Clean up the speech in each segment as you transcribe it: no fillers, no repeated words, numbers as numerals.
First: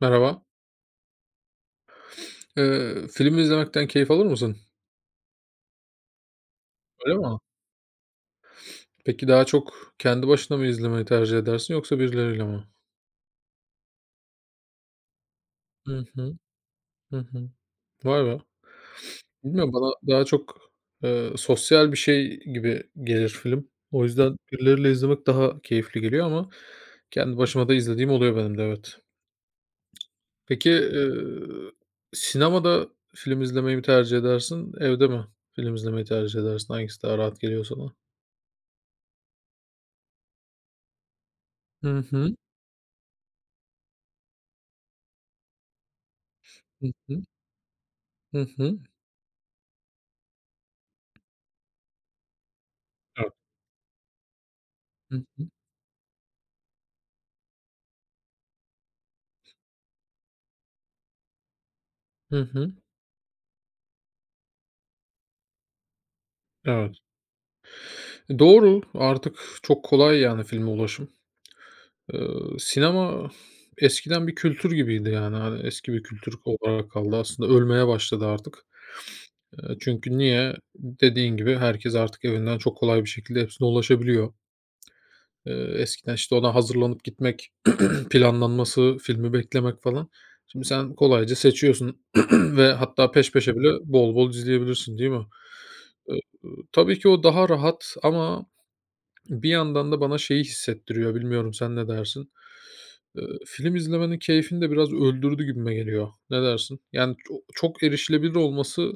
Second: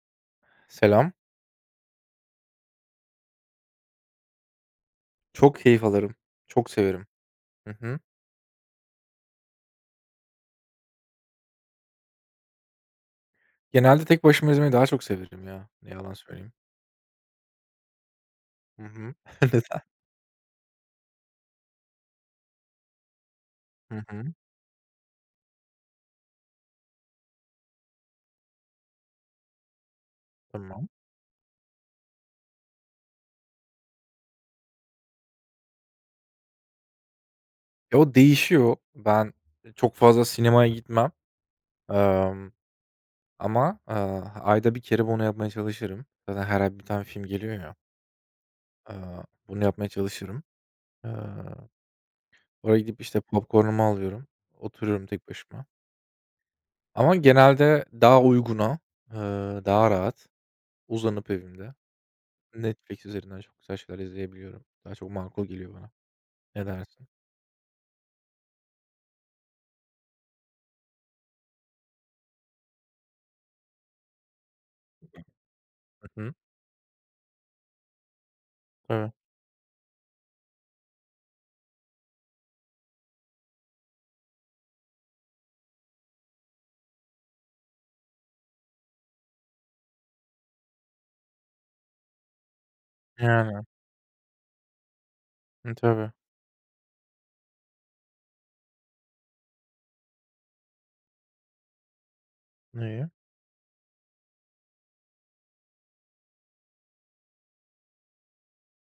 Merhaba. Selam. Film izlemekten keyif alır mısın? Çok keyif alırım. Çok severim. Öyle mi? Hı hı. Peki daha çok kendi başına mı izlemeyi tercih edersin yoksa birileriyle mi? Genelde tek başıma gezmeyi daha çok severim ya. Ne Hı yalan hı. söyleyeyim. Hı hı. Vay be! Hı hı. Bilmiyorum, Neden? bana daha çok sosyal bir şey gibi gelir film. Hı O hı. yüzden birileriyle izlemek daha keyifli geliyor ama kendi başıma da izlediğim oluyor benim de, evet. Peki, Tamam. eee, sinemada film izlemeyi mi tercih edersin, evde mi film izlemeyi tercih edersin? Hangisi daha rahat geliyor sana? Ya, o değişiyor. Ben, çok fazla sinemaya gitmem. Hı hı. Emm, Ama, ayda bir kere bunu yapmaya çalışırım. Zaten her ay bir Hı tane hı. film geliyor ya. Hı hı. Bunu yapmaya çalışırım. Eee, Oraya gidip, işte, Evet. popcorn'umu alıyorum. Oturuyorum tek başıma. Ama genelde daha uyguna, eee, daha rahat uzanıp evimde Hı hı. Netflix üzerinden çok güzel şeyler izleyebiliyorum. Daha çok makul geliyor bana. Ne Evet. dersin? Doğru, artık çok kolay yani filme ulaşım. Eee, sinema eskiden bir kültür gibiydi yani, hani, eski bir Hı hı. kültür olarak kaldı. Aslında ölmeye başladı artık. Tabii. Çünkü niye? Dediğin gibi herkes artık evinden çok kolay bir şekilde hepsine ulaşabiliyor. Eee, eskiden, işte, ona hazırlanıp gitmek, planlanması, filmi beklemek falan. Şimdi sen kolayca seçiyorsun ve hatta peş peşe Yani. bile bol bol izleyebilirsin, değil mi? Hı, tabii. Eee, tabii ki o daha rahat ama bir yandan da bana şeyi hissettiriyor, bilmiyorum sen ne dersin? İyi. Film izlemenin keyfini de biraz öldürdü gibime geliyor. Ne dersin? Yani çok erişilebilir olması,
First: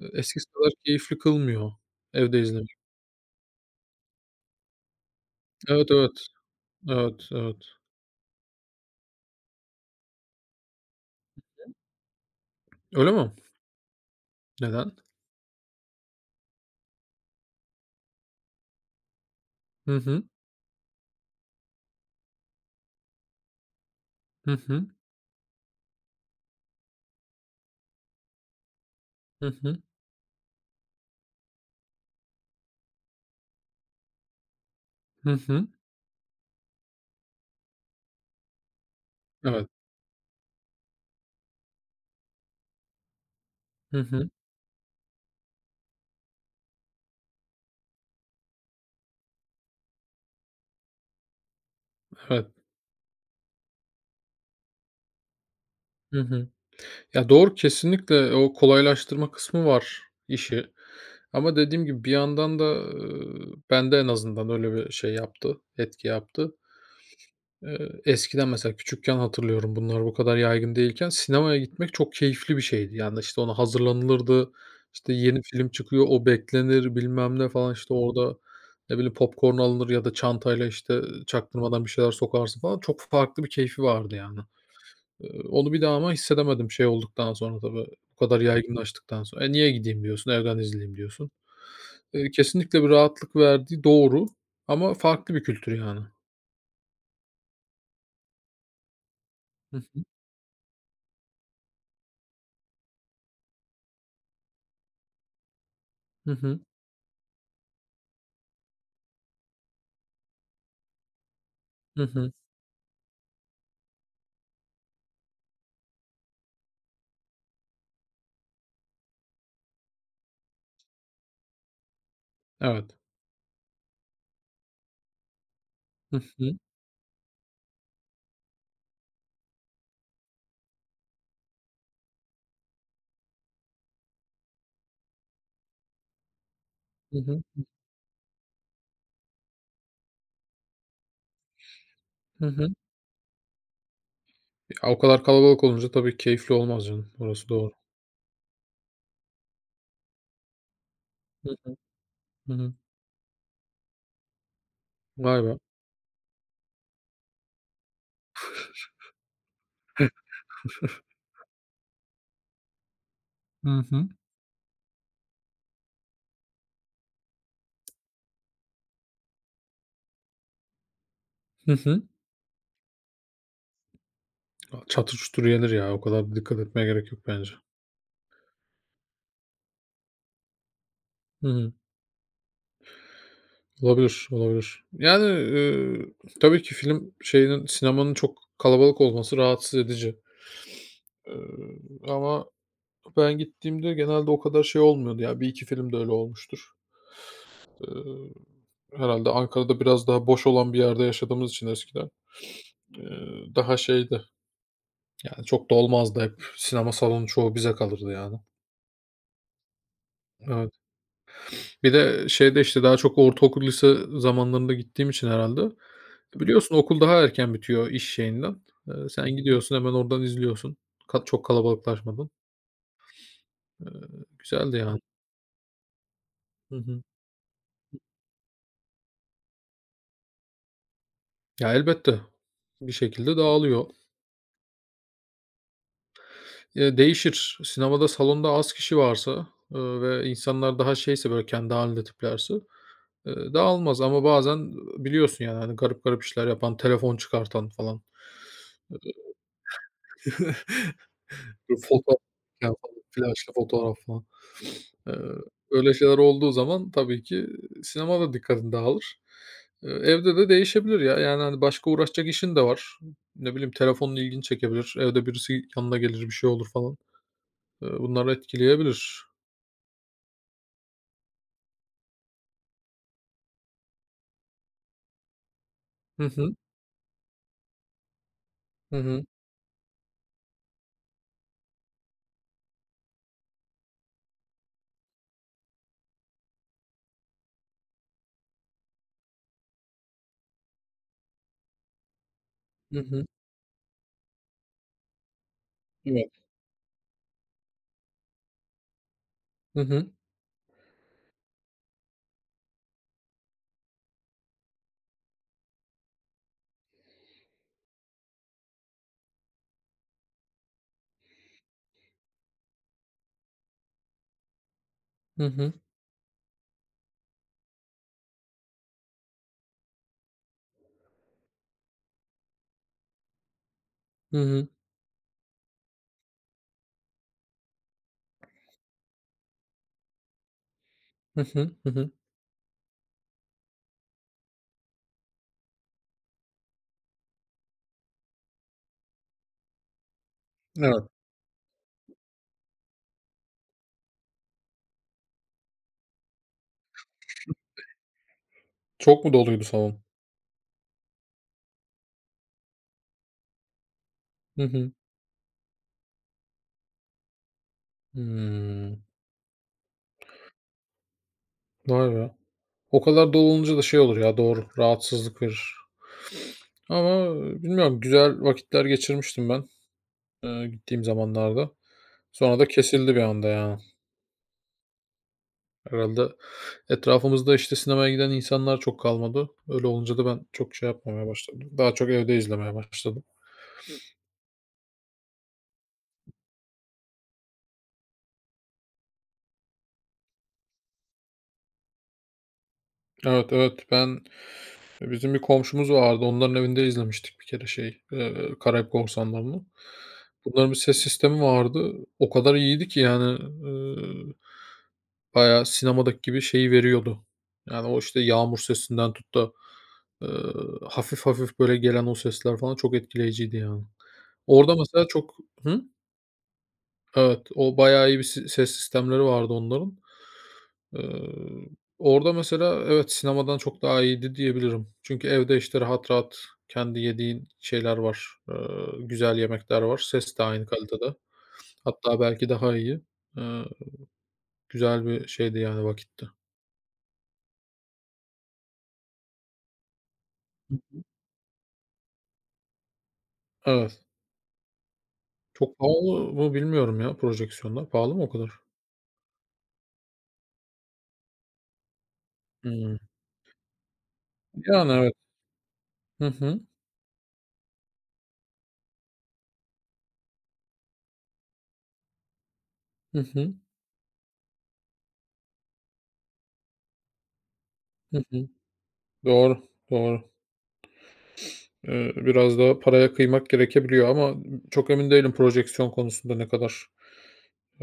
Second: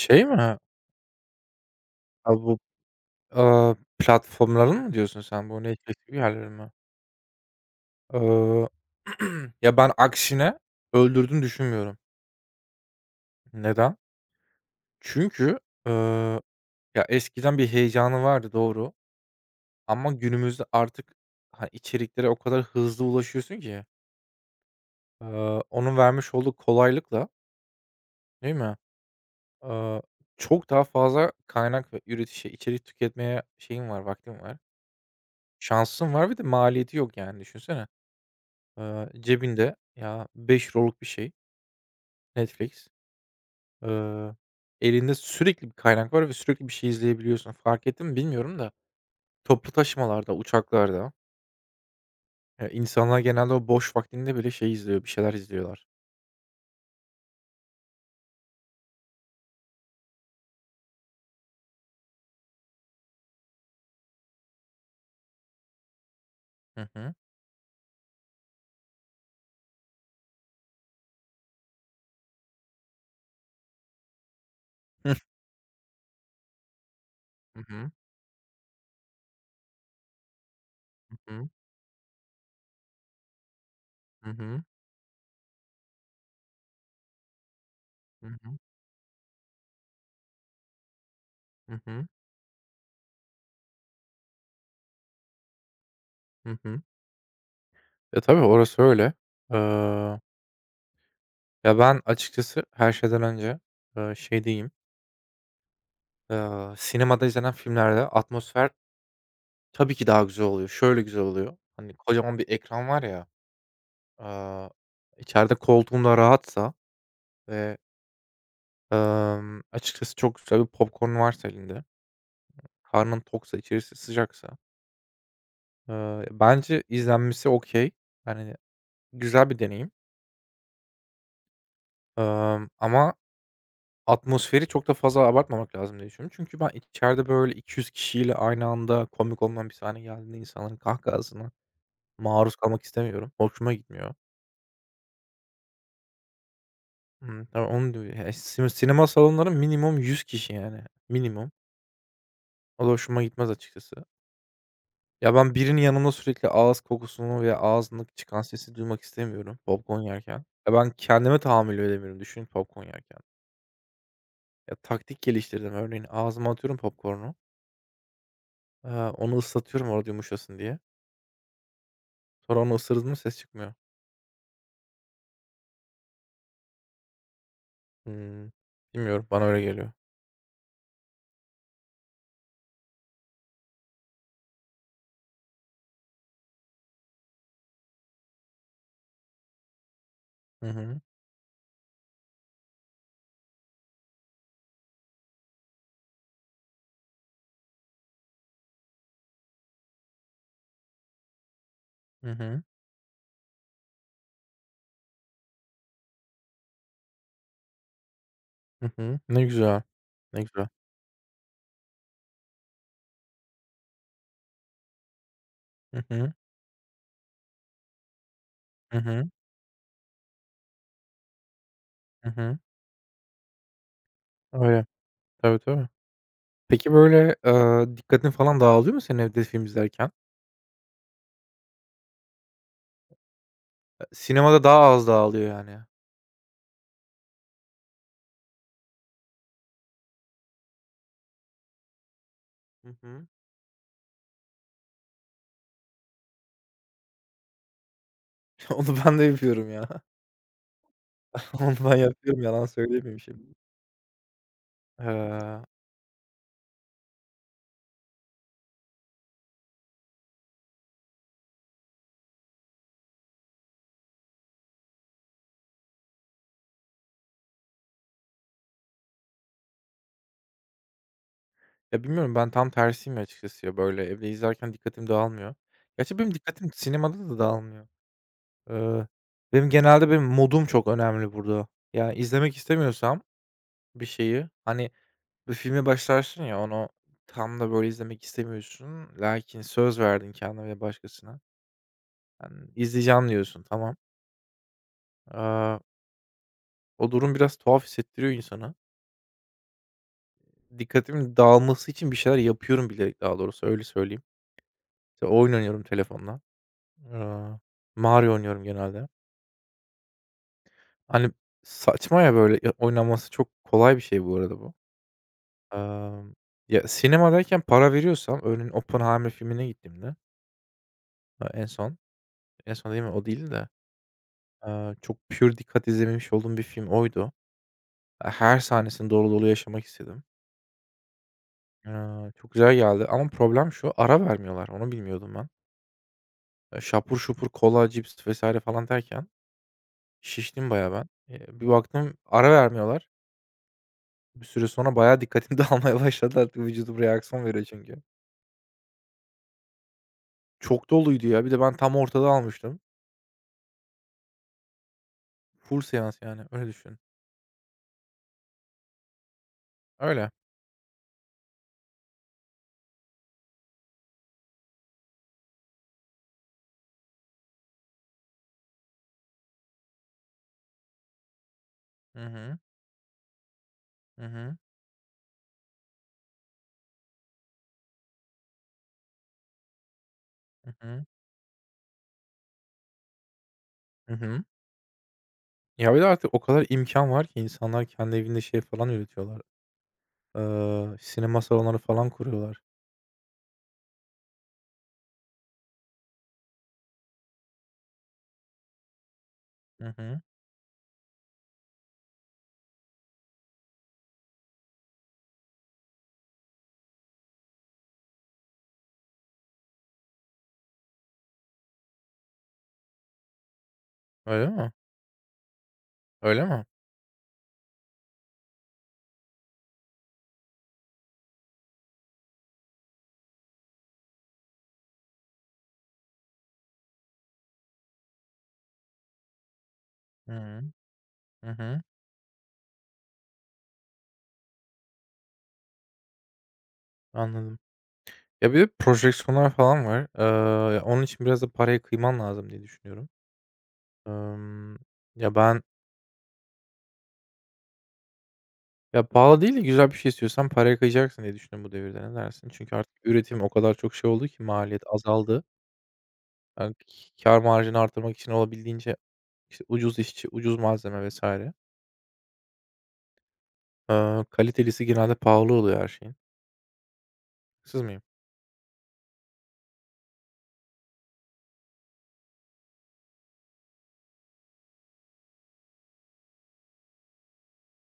eee, eskisi mi? kadar keyifli kılmıyor A, evde bu, izlemek. Platformların mı diyorsun sen? Bu Evet, Netflix gibi evet. yerleri mi? Evet, evet. Iıı, ya, ben aksine öldürdüğünü düşünmüyorum. Öyle mi? Neden? Neden? Çünkü, ııı, ya, eskiden bir heyecanı vardı, doğru, Hı ama hı. günümüzde artık, hani, içeriklere o kadar hızlı ulaşıyorsun ki, Hı hı. Onun vermiş olduğu kolaylıkla, değil mi? Hı hı. Aaa, Çok daha fazla kaynak ve içerik tüketmeye şeyim var, vaktim var. Hı hı. Şansım var, bir de maliyeti yok yani düşünsene. Evet. Cebinde ya €5'luk bir şey Netflix. Hı hı. Eee, Elinde sürekli bir kaynak var ve sürekli bir şey izleyebiliyorsun. Fark ettin mi bilmiyorum da toplu taşımalarda, uçaklarda, Evet. İnsanlar genelde o boş vaktinde bile şey izliyor, bir şeyler izliyorlar. Hı hı. Ya, doğru, kesinlikle o kolaylaştırma kısmı var işi ama dediğim gibi bir yandan da, bende en azından öyle bir şey yaptı, etki yaptı. Hı hı. Eskiden mesela küçükken hatırlıyorum bunlar bu kadar yaygın değilken sinemaya gitmek çok keyifli bir şeydi. Yani, işte, ona hazırlanılırdı, işte, Hı yeni film çıkıyor, o beklenir bilmem ne falan, hı. işte, orada ne bileyim popcorn alınır ya da çantayla, işte, Hı hı. çaktırmadan bir şeyler sokarsın falan. Çok farklı bir keyfi vardı Hı yani. hı. Onu bir daha ama hissedemedim şey olduktan sonra tabii, bu Hı kadar hı. yaygınlaştıktan sonra. "E, niye gideyim?" diyorsun, "Evden izleyeyim." diyorsun. Hı hı. Kesinlikle bir rahatlık verdiği doğru ama farklı bir kültür yani. Hı hı. E, tabii orası öyle. Hı hı. Eee Ya, ben açıkçası her şeyden önce, şey diyeyim, Hı hı. Sinemada izlenen filmlerde atmosfer tabii ki daha güzel oluyor. Şöyle güzel oluyor, hani, Hı hı. kocaman bir ekran var ya, aaa, içeride koltuğum da rahatsa ve, açıkçası çok güzel bir popcorn'un varsa elinde, Evet. karnın toksa, içerisi sıcaksa, Hı hı. bence izlenmesi okay. Yani, güzel bir deneyim, ama atmosferi çok da fazla abartmamak lazım diye düşünüyorum. Çünkü ben Hı içeride, hı. böyle, 200 kişiyle aynı anda komik olmayan bir sahne geldiğinde insanların kahkahasına Hı maruz hı. kalmak istemiyorum. Hoşuma gitmiyor. Ya, o kadar kalabalık olunca tabii keyifli olmaz canım. Hımm, Orası tabii doğru. onu diyor ya. Sinema salonları minimum 100 kişi, yani, minimum. Hı hı. Hı hı. O da hoşuma gitmez açıkçası. Ya, Vay ben be. birinin yanımda sürekli ağız kokusunu veya ağzındaki çıkan sesi duymak istemiyorum popcorn yerken. Ya, ben kendime tahammül edemiyorum düşün popcorn yerken. Hı hı. Ya, taktik geliştirdim. Örneğin ağzıma atıyorum popcorn'u, onu ıslatıyorum orada yumuşasın diye. Hı hı. Sonra onu ısırdın mı ses çıkmıyor. A, çatır çutur yenir ya. O kadar da dikkat etmeye gerek yok bence. Hımm. Bilmiyorum, bana öyle geliyor. Hı hı. Olabilir, olabilir. Yani, tabii ki film şeyinin, sinemanın çok kalabalık olması rahatsız edici. Hı hı. Eee, ama ben gittiğimde genelde o kadar şey olmuyordu ya. Bir iki film de öyle olmuştur. Eee, herhâlde Ankara'da biraz daha boş olan bir yerde yaşadığımız için eskiden, Hı hı. eee, daha şeydi, yani, çok da olmazdı hep. Sinema salonu çoğu bize kalırdı yani. Hı hı. Ne güzel. Ne güzel. Eee Bir de şeyde, işte, daha çok ortaokul, lise zamanlarında gittiğim için herhâlde, Hı hı. biliyorsun okul daha erken bitiyor iş şeyinden. Hı Eee, hı. sen gidiyorsun, hemen oradan izliyorsun. Çok Hı kalabalıklaşmadan. hı. Eee, güzeldi Öyle. yani. Tabii, tabii. Hı Peki, hı. böyle, dikkatin falan dağılıyor mu senin evde film izlerken? Ya, elbette bir şekilde dağılıyor. Sinemada daha az dağılıyor yani. Değişir. Sinemada salonda az kişi varsa, ve insanlar daha şeyse, böyle, kendi hâlinde tiplerse, Hı hı. Dağılmaz ama bazen, biliyorsun yani, hani, garip garip işler yapan, telefon çıkartan falan. Onu ben de yapıyorum ya. Böyle Onu ben fotoğraf yapıyorum, yalan çeken falan, söylemeyeyim şimdi. flaşlı fotoğraf falan. Eee, Eee, öyle şeyler olduğu zaman tabii ki sinema da dikkatin dağılır. Evde de değişebilir ya. Yani, hani, başka uğraşacak işin de var. Ne bileyim, telefonun ilgini çekebilir. Evde birisi yanına gelir, bir şey olur falan. Bunlar etkileyebilir. ya, bilmiyorum, ben tam tersiyim açıkçası ya, böyle, evde izlerken dikkatim dağılmıyor. Gerçi Hı benim hı. dikkatim sinemada da dağılmıyor. Hı Eee, hı. benim genelde modum çok önemli burada. Yani, izlemek istemiyorsam bir şeyi, hani, bir filme başlarsın ya, onu tam da böyle izlemek istemiyorsun. Lakin söz verdin kendine ve başkasına. Hani, Hı hı. "İzleyeceğim." diyorsun, tamam. Aaa, Evet. O durum biraz tuhaf hissettiriyor insana. Hı hı. Dikkatimin dağılması için bir şeyler yapıyorum bilerek, daha doğrusu, öyle söyleyeyim. İşte, oyun oynuyorum telefonla. Aaa, Mario oynuyorum genelde. Hani, saçma ya böyle, ya oynanması çok kolay bir şey bu arada bu. Hı hı. Emm, Ya, sinemadayken para veriyorsam örneğin Oppenheimer filmine gittiğimde, eee, en son, en son dediğim o değildi de, Hı hı. Çok pür dikkat izlememiş olduğum bir film oydu. E, her sahnesini dolu dolu yaşamak istedim. Hı hı. Hı hı. Eee, Çok güzel geldi ama problem şu, ara vermiyorlar. Onu bilmiyordum ben. Şapur şupur kola, cips vs. falan derken şiştim bayağı ben. Evet. Bir baktım ara vermiyorlar. Bir süre sonra bayağı dikkatim dağılmaya başladı, artık vücudum reaksiyon veriyor çünkü. Çok mu doluydu salon? Çok doluydu ya. Bir de ben tam ortada almıştım. Hı hı. Full seans yani, öyle düşün. Hımm. Öyle. Vay be. O kadar dolu olunca da şey olur ya, doğru, rahatsızlık verir. Ama bilmiyorum, güzel vakitler geçirmiştim ben. Gittiğim zamanlarda. Hı hı. Sonra da kesildi bir anda yani. Hı hı. Herhalde etrafımızda, işte, sinemaya giden insanlar çok kalmadı. Öyle olunca da ben Hı çok şey hı. yapmamaya başladım. Daha çok evde izlemeye başladım. Hı hı. Ya, bir de artık o kadar imkan var ki insanlar kendi evinde şey falan üretiyorlar. Sinema salonları falan kuruyorlar. Evet, evet. Ben bizim bir komşumuz vardı. Onların evinde izlemiştik bir kere şey, Karayip Korsanları'nı. Hı hı. Bunların bir ses sistemi vardı. O kadar iyiydi ki yani, bayağı sinemadaki gibi şeyi veriyordu. Yani, o, işte, yağmur sesinden tut da, hafif hafif, böyle, gelen o sesler falan çok etkileyiciydi, yani. Öyle mi? Orada mesela çok hı? Öyle mi? Evet, o bayağı iyi bir ses sistemleri vardı onların. Iıı, orada mesela evet, sinemadan çok daha iyiydi diyebilirim. Çünkü evde, işte, rahat rahat kendi yediğin şeyler var, güzel yemekler var. Hı Ses de hı. aynı kalitede. Hı hı. Hatta belki daha iyi. Iıı, güzel bir şeydi, yani, vakitti. Anladım. Ya, bir de projeksiyonlar falan var. Ya, onun için biraz da paraya kıyman lazım diye düşünüyorum. Evet. Emm, ya, ben Çok pahalı mı bilmiyorum ya projeksiyonlar. Pahalı mı o kadar? ya, pahalı değil de güzel bir şey istiyorsan paraya kıyacaksın diye düşünüyorum bu devirde. Ne dersin? Çünkü Hımm. artık üretim o kadar çok şey oldu ki maliyet Yani evet. azaldı. Hı hı. Yani, kâr marjını artırmak için olabildiğince, İşte, ucuz işçi, ucuz malzeme vesaire. Hı hı. Kalitelisi genelde pahalı oluyor her şeyin. Haksız mıyım? Hı hı. Doğru, doğru. Biraz daha paraya kıymak gerekebiliyor ama çok emin değilim projeksiyon konusunda ne kadar,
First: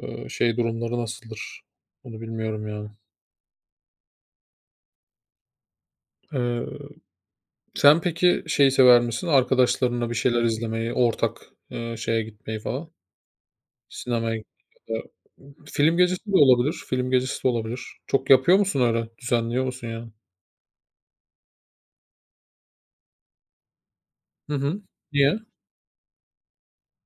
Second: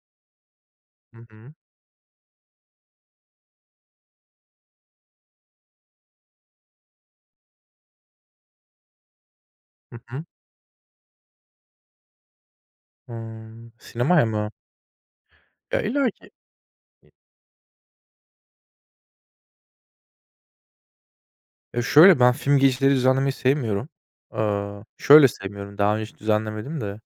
eee, şey durumları Hı hı. nasıldır? Onu bilmiyorum yani. Eee, sen peki şeyi sever misin? Hı Arkadaşlarınla bir hı. şeyler izlemeyi, ortak, şeye gitmeyi falan, Hımm. Sinemaya sinemaya mı? gitmeyi ya da Ya, film gecesi illaki. de olabilir, film gecesi de olabilir. Çok yapıyor musun öyle? Düzenliyor musun yani? Ya, şöyle, ben film geceleri düzenlemeyi sevmiyorum. Hı hı. Şöyle Niye? sevmiyorum, daha önce hiç düzenlemedim de.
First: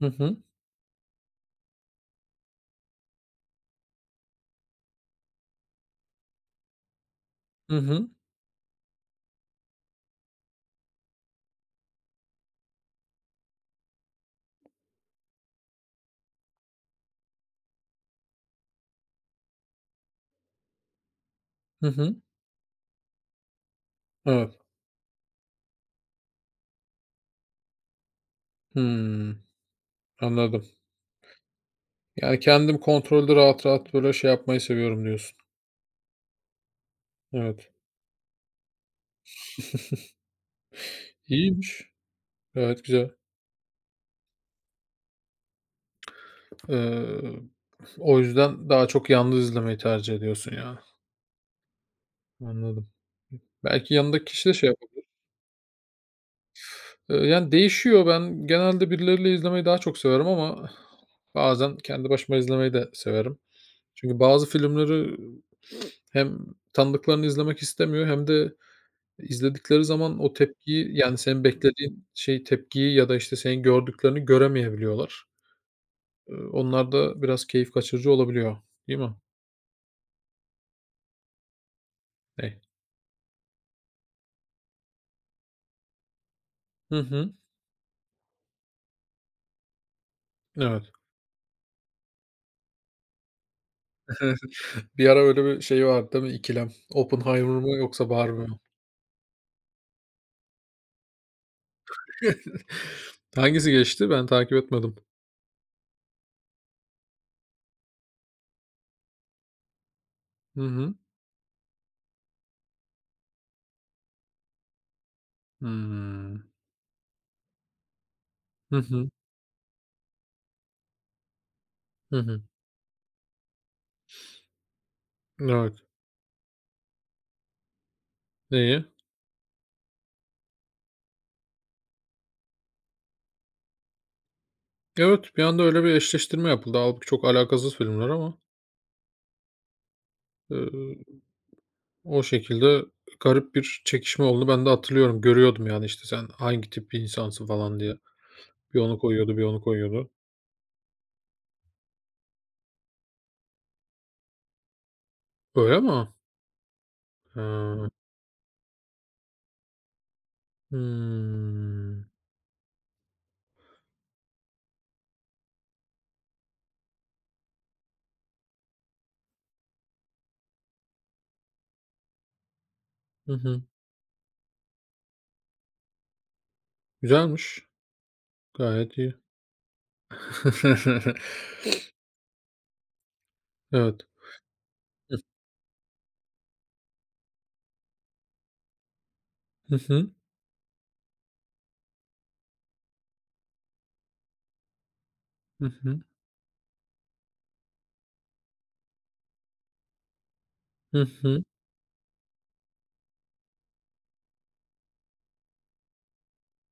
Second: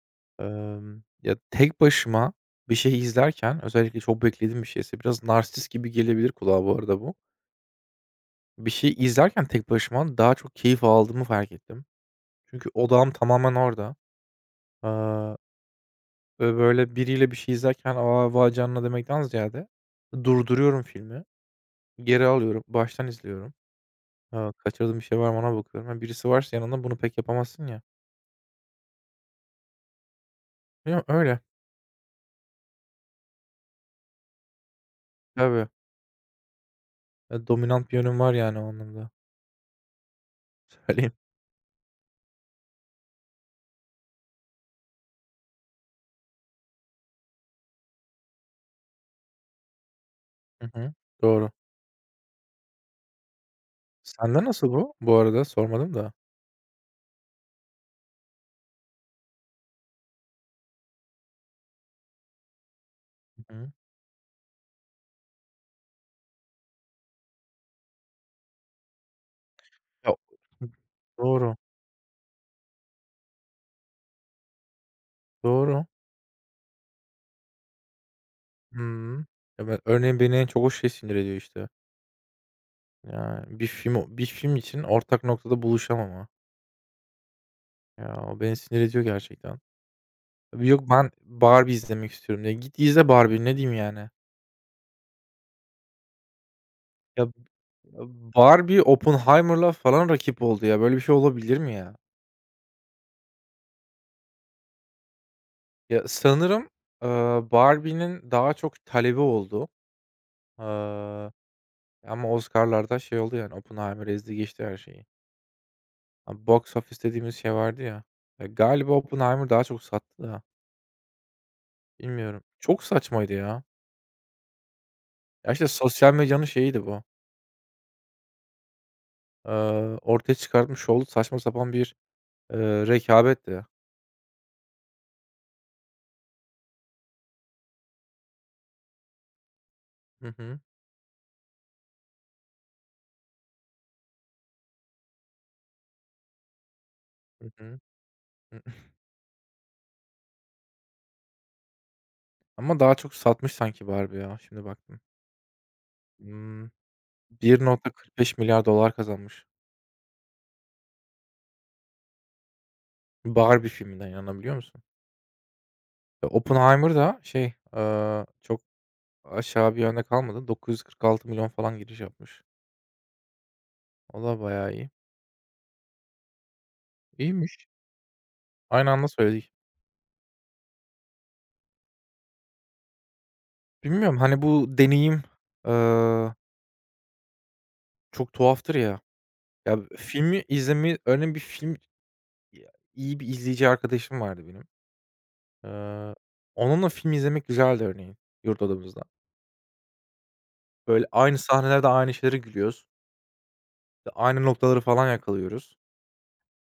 Hı hı. Ya, tek başıma bir şey izlerken özellikle çok beklediğim bir şeyse biraz narsist gibi gelebilir kulağa bu arada bu. Hı hı. Bir şey izlerken tek başıma daha çok keyif aldığımı fark ettim. Çünkü odağım tamamen orada. Eee Ve böyle biriyle bir şey izlerken, "A, vay canına!" demekten ziyade durduruyorum filmi, Hı hı. geri alıyorum, baştan izliyorum. Evet. Kaçırdığım bir şey var mı ona bakıyorum. Ha, birisi varsa yanında bunu pek yapamazsın ya. Hımm. Anladım. Bilmiyorum, öyle. Yani, kendim kontrolde rahat rahat, böyle, şey yapmayı seviyorum diyorsun. Tabii. Evet. Dominant bir yönüm var yani o anlamda. Söyleyeyim. İyiymiş. Gayet güzel. Eee, o yüzden daha çok yalnız izlemeyi tercih ediyorsun Hı yani. hı. Doğru. Anladım. Belki yanındaki Sende kişi de şey nasıl yapar. bu? Bu arada sormadım da. Yani, değişiyor. Ben genelde birileriyle izlemeyi daha çok severim ama bazen kendi başıma izlemeyi de severim. Hı hı. Çünkü bazı filmleri hem tanıdıklarını izlemek istemiyor hem de İzledikleri Ya. zaman o Hı. tepkiyi, yani, senin Doğru, beklediğin şey tepkiyi ya da, işte, senin gördüklerini göremeyebiliyorlar. doğru. Onlar da biraz keyif kaçırıcı olabiliyor, değil mi? Hımm. Ya, ben örneğin beni en çok o şey sinir ediyor işte. Ney? Ya, bir film için ortak noktada buluşamama. Hı hı. Ya, o beni sinir ediyor gerçekten. Evet. Yok, ben Barbie izlemek istiyorum ya. Git izle Barbie. Ne diyeyim yani? Bir ara öyle bir şey vardı değil mi, ikilem? Ya, Oppenheimer mı yoksa Barbie mi? Barbie Oppenheimer'la falan rakip oldu ya. Böyle bir şey olabilir mi ya? Hangisi geçti? Ben takip etmedim. Ya, sanırım, Barbie'nin daha çok talebi oldu. Hı hı. Iıı, Ama Oscar'larda şey oldu yani, Oppenheimer ezdi geçti her şeyi. A Hımm. box office dediğimiz şey vardı ya. Ya, Hı galiba hı. Oppenheimer daha çok sattı da Hı bilmiyorum. hı. Çok saçmaydı ya. Ya, işte, Evet. sosyal medyanın şeyiydi bu. Neyi? Ortaya çıkartmış olduğu saçma sapan bir rekabetti. Evet, bir anda öyle bir eşleştirme yapıldı. Hâlbuki çok alakasız filmler ama. Hı hı. Iıı O şekilde garip bir çekişme oldu. Ben de hatırlıyorum. Görüyordum yani, işte, "Sen hangi tip bir insansın?" Hı hı. falan diye. Hı. Bir onu koyuyordu, bir onu koyuyordu. Ama daha çok satmış sanki Barbie ya, şimdi baktım. Öyle mi? Hmm, Bir Hıı. $1.45 milyar dolar kazanmış. Hımm. Barbie filminden, inanabiliyor musun? Oppenheimer da şey, çok aşağı bir yönde kalmadı. $946 milyon falan giriş yapmış. Hı hı. O da bayağı iyi. İyiymiş. Güzelmiş. Aynı Gayet anda iyi. söyledik. Evet. Bilmiyorum, hani, bu deneyim, eee, çok tuhaftır ya. Hı Ya, hı. filmi izlemi örneğin bir film iyi bir izleyici arkadaşım vardı benim. Hı hı. Eee, Onunla film izlemek güzeldi örneğin yurt odamızda. Hı Böyle aynı hı. sahnelerde aynı şeylere gülüyoruz. İşte aynı noktaları falan yakalıyoruz.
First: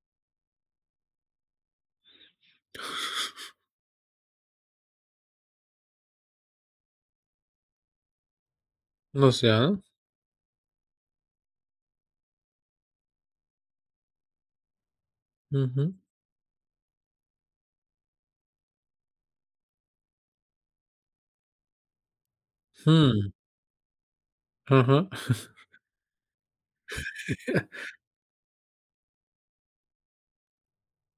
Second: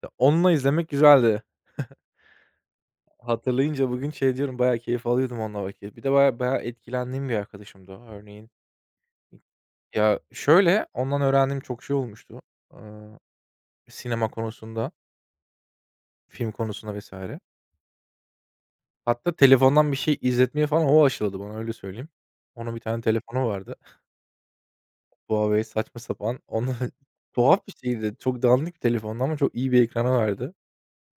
Ya onunla izlemek güzeldi. Hatırlayınca bugün şey diyorum, bayağı keyif alıyordum onunla vakit. Bir de bayağı bayağı etkilendiğim bir arkadaşımdı o örneğin. Nasıl yani? Ya, şöyle, ondan öğrendiğim çok şey olmuştu, aaa, sinema konusunda, Hı hı. film konusunda vesaire. Hatta telefondan bir şey izletmeyi falan o aşıladı bana, öyle söyleyeyim. Onun bir tane Hımm. telefonu vardı. Hı hı. Huawei saçma sapan. Onunla tuhaf bir şeydi. Çok dandik bir telefondu ama çok iyi bir ekranı vardı.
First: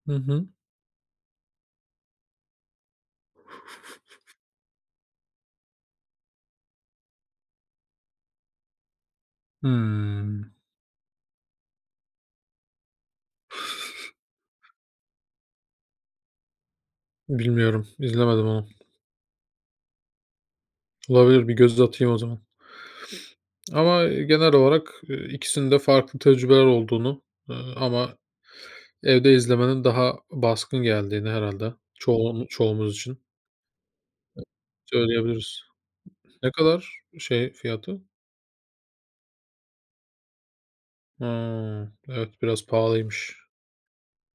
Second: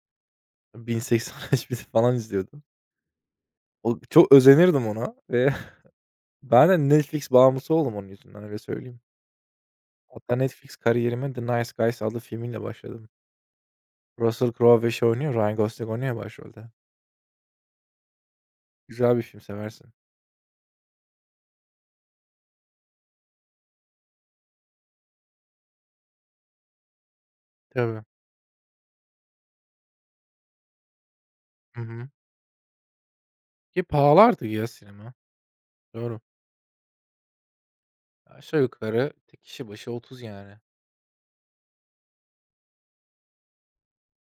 Hı hı. 1080 falan izliyordum. O çok özenirdim ona ve ben de Netflix bağımlısı oldum onun yüzünden, öyle söyleyeyim. Hatta Hımm. Netflix kariyerime The Nice Guys adlı filmiyle başladım. Russell Crowe ve şey oynuyor, Ryan Gosling oynuyor başrolde. Bilmiyorum, izlemedim onu. Güzel bir film, seversin. Olabilir, bir göz atayım o zaman. Ama genel olarak, ikisinin de farklı tecrübeler olduğunu, eee, Tabii. ama evde izlemenin daha baskın geldiğini herhalde Hı hı. çoğumuz için Ki pahalı artık ya sinema. söyleyebiliriz. Doğru. Ne kadar şey fiyatı? Aşağı yukarı tek kişi başı 30 yani. Hıı. Evet, biraz pahalıymış.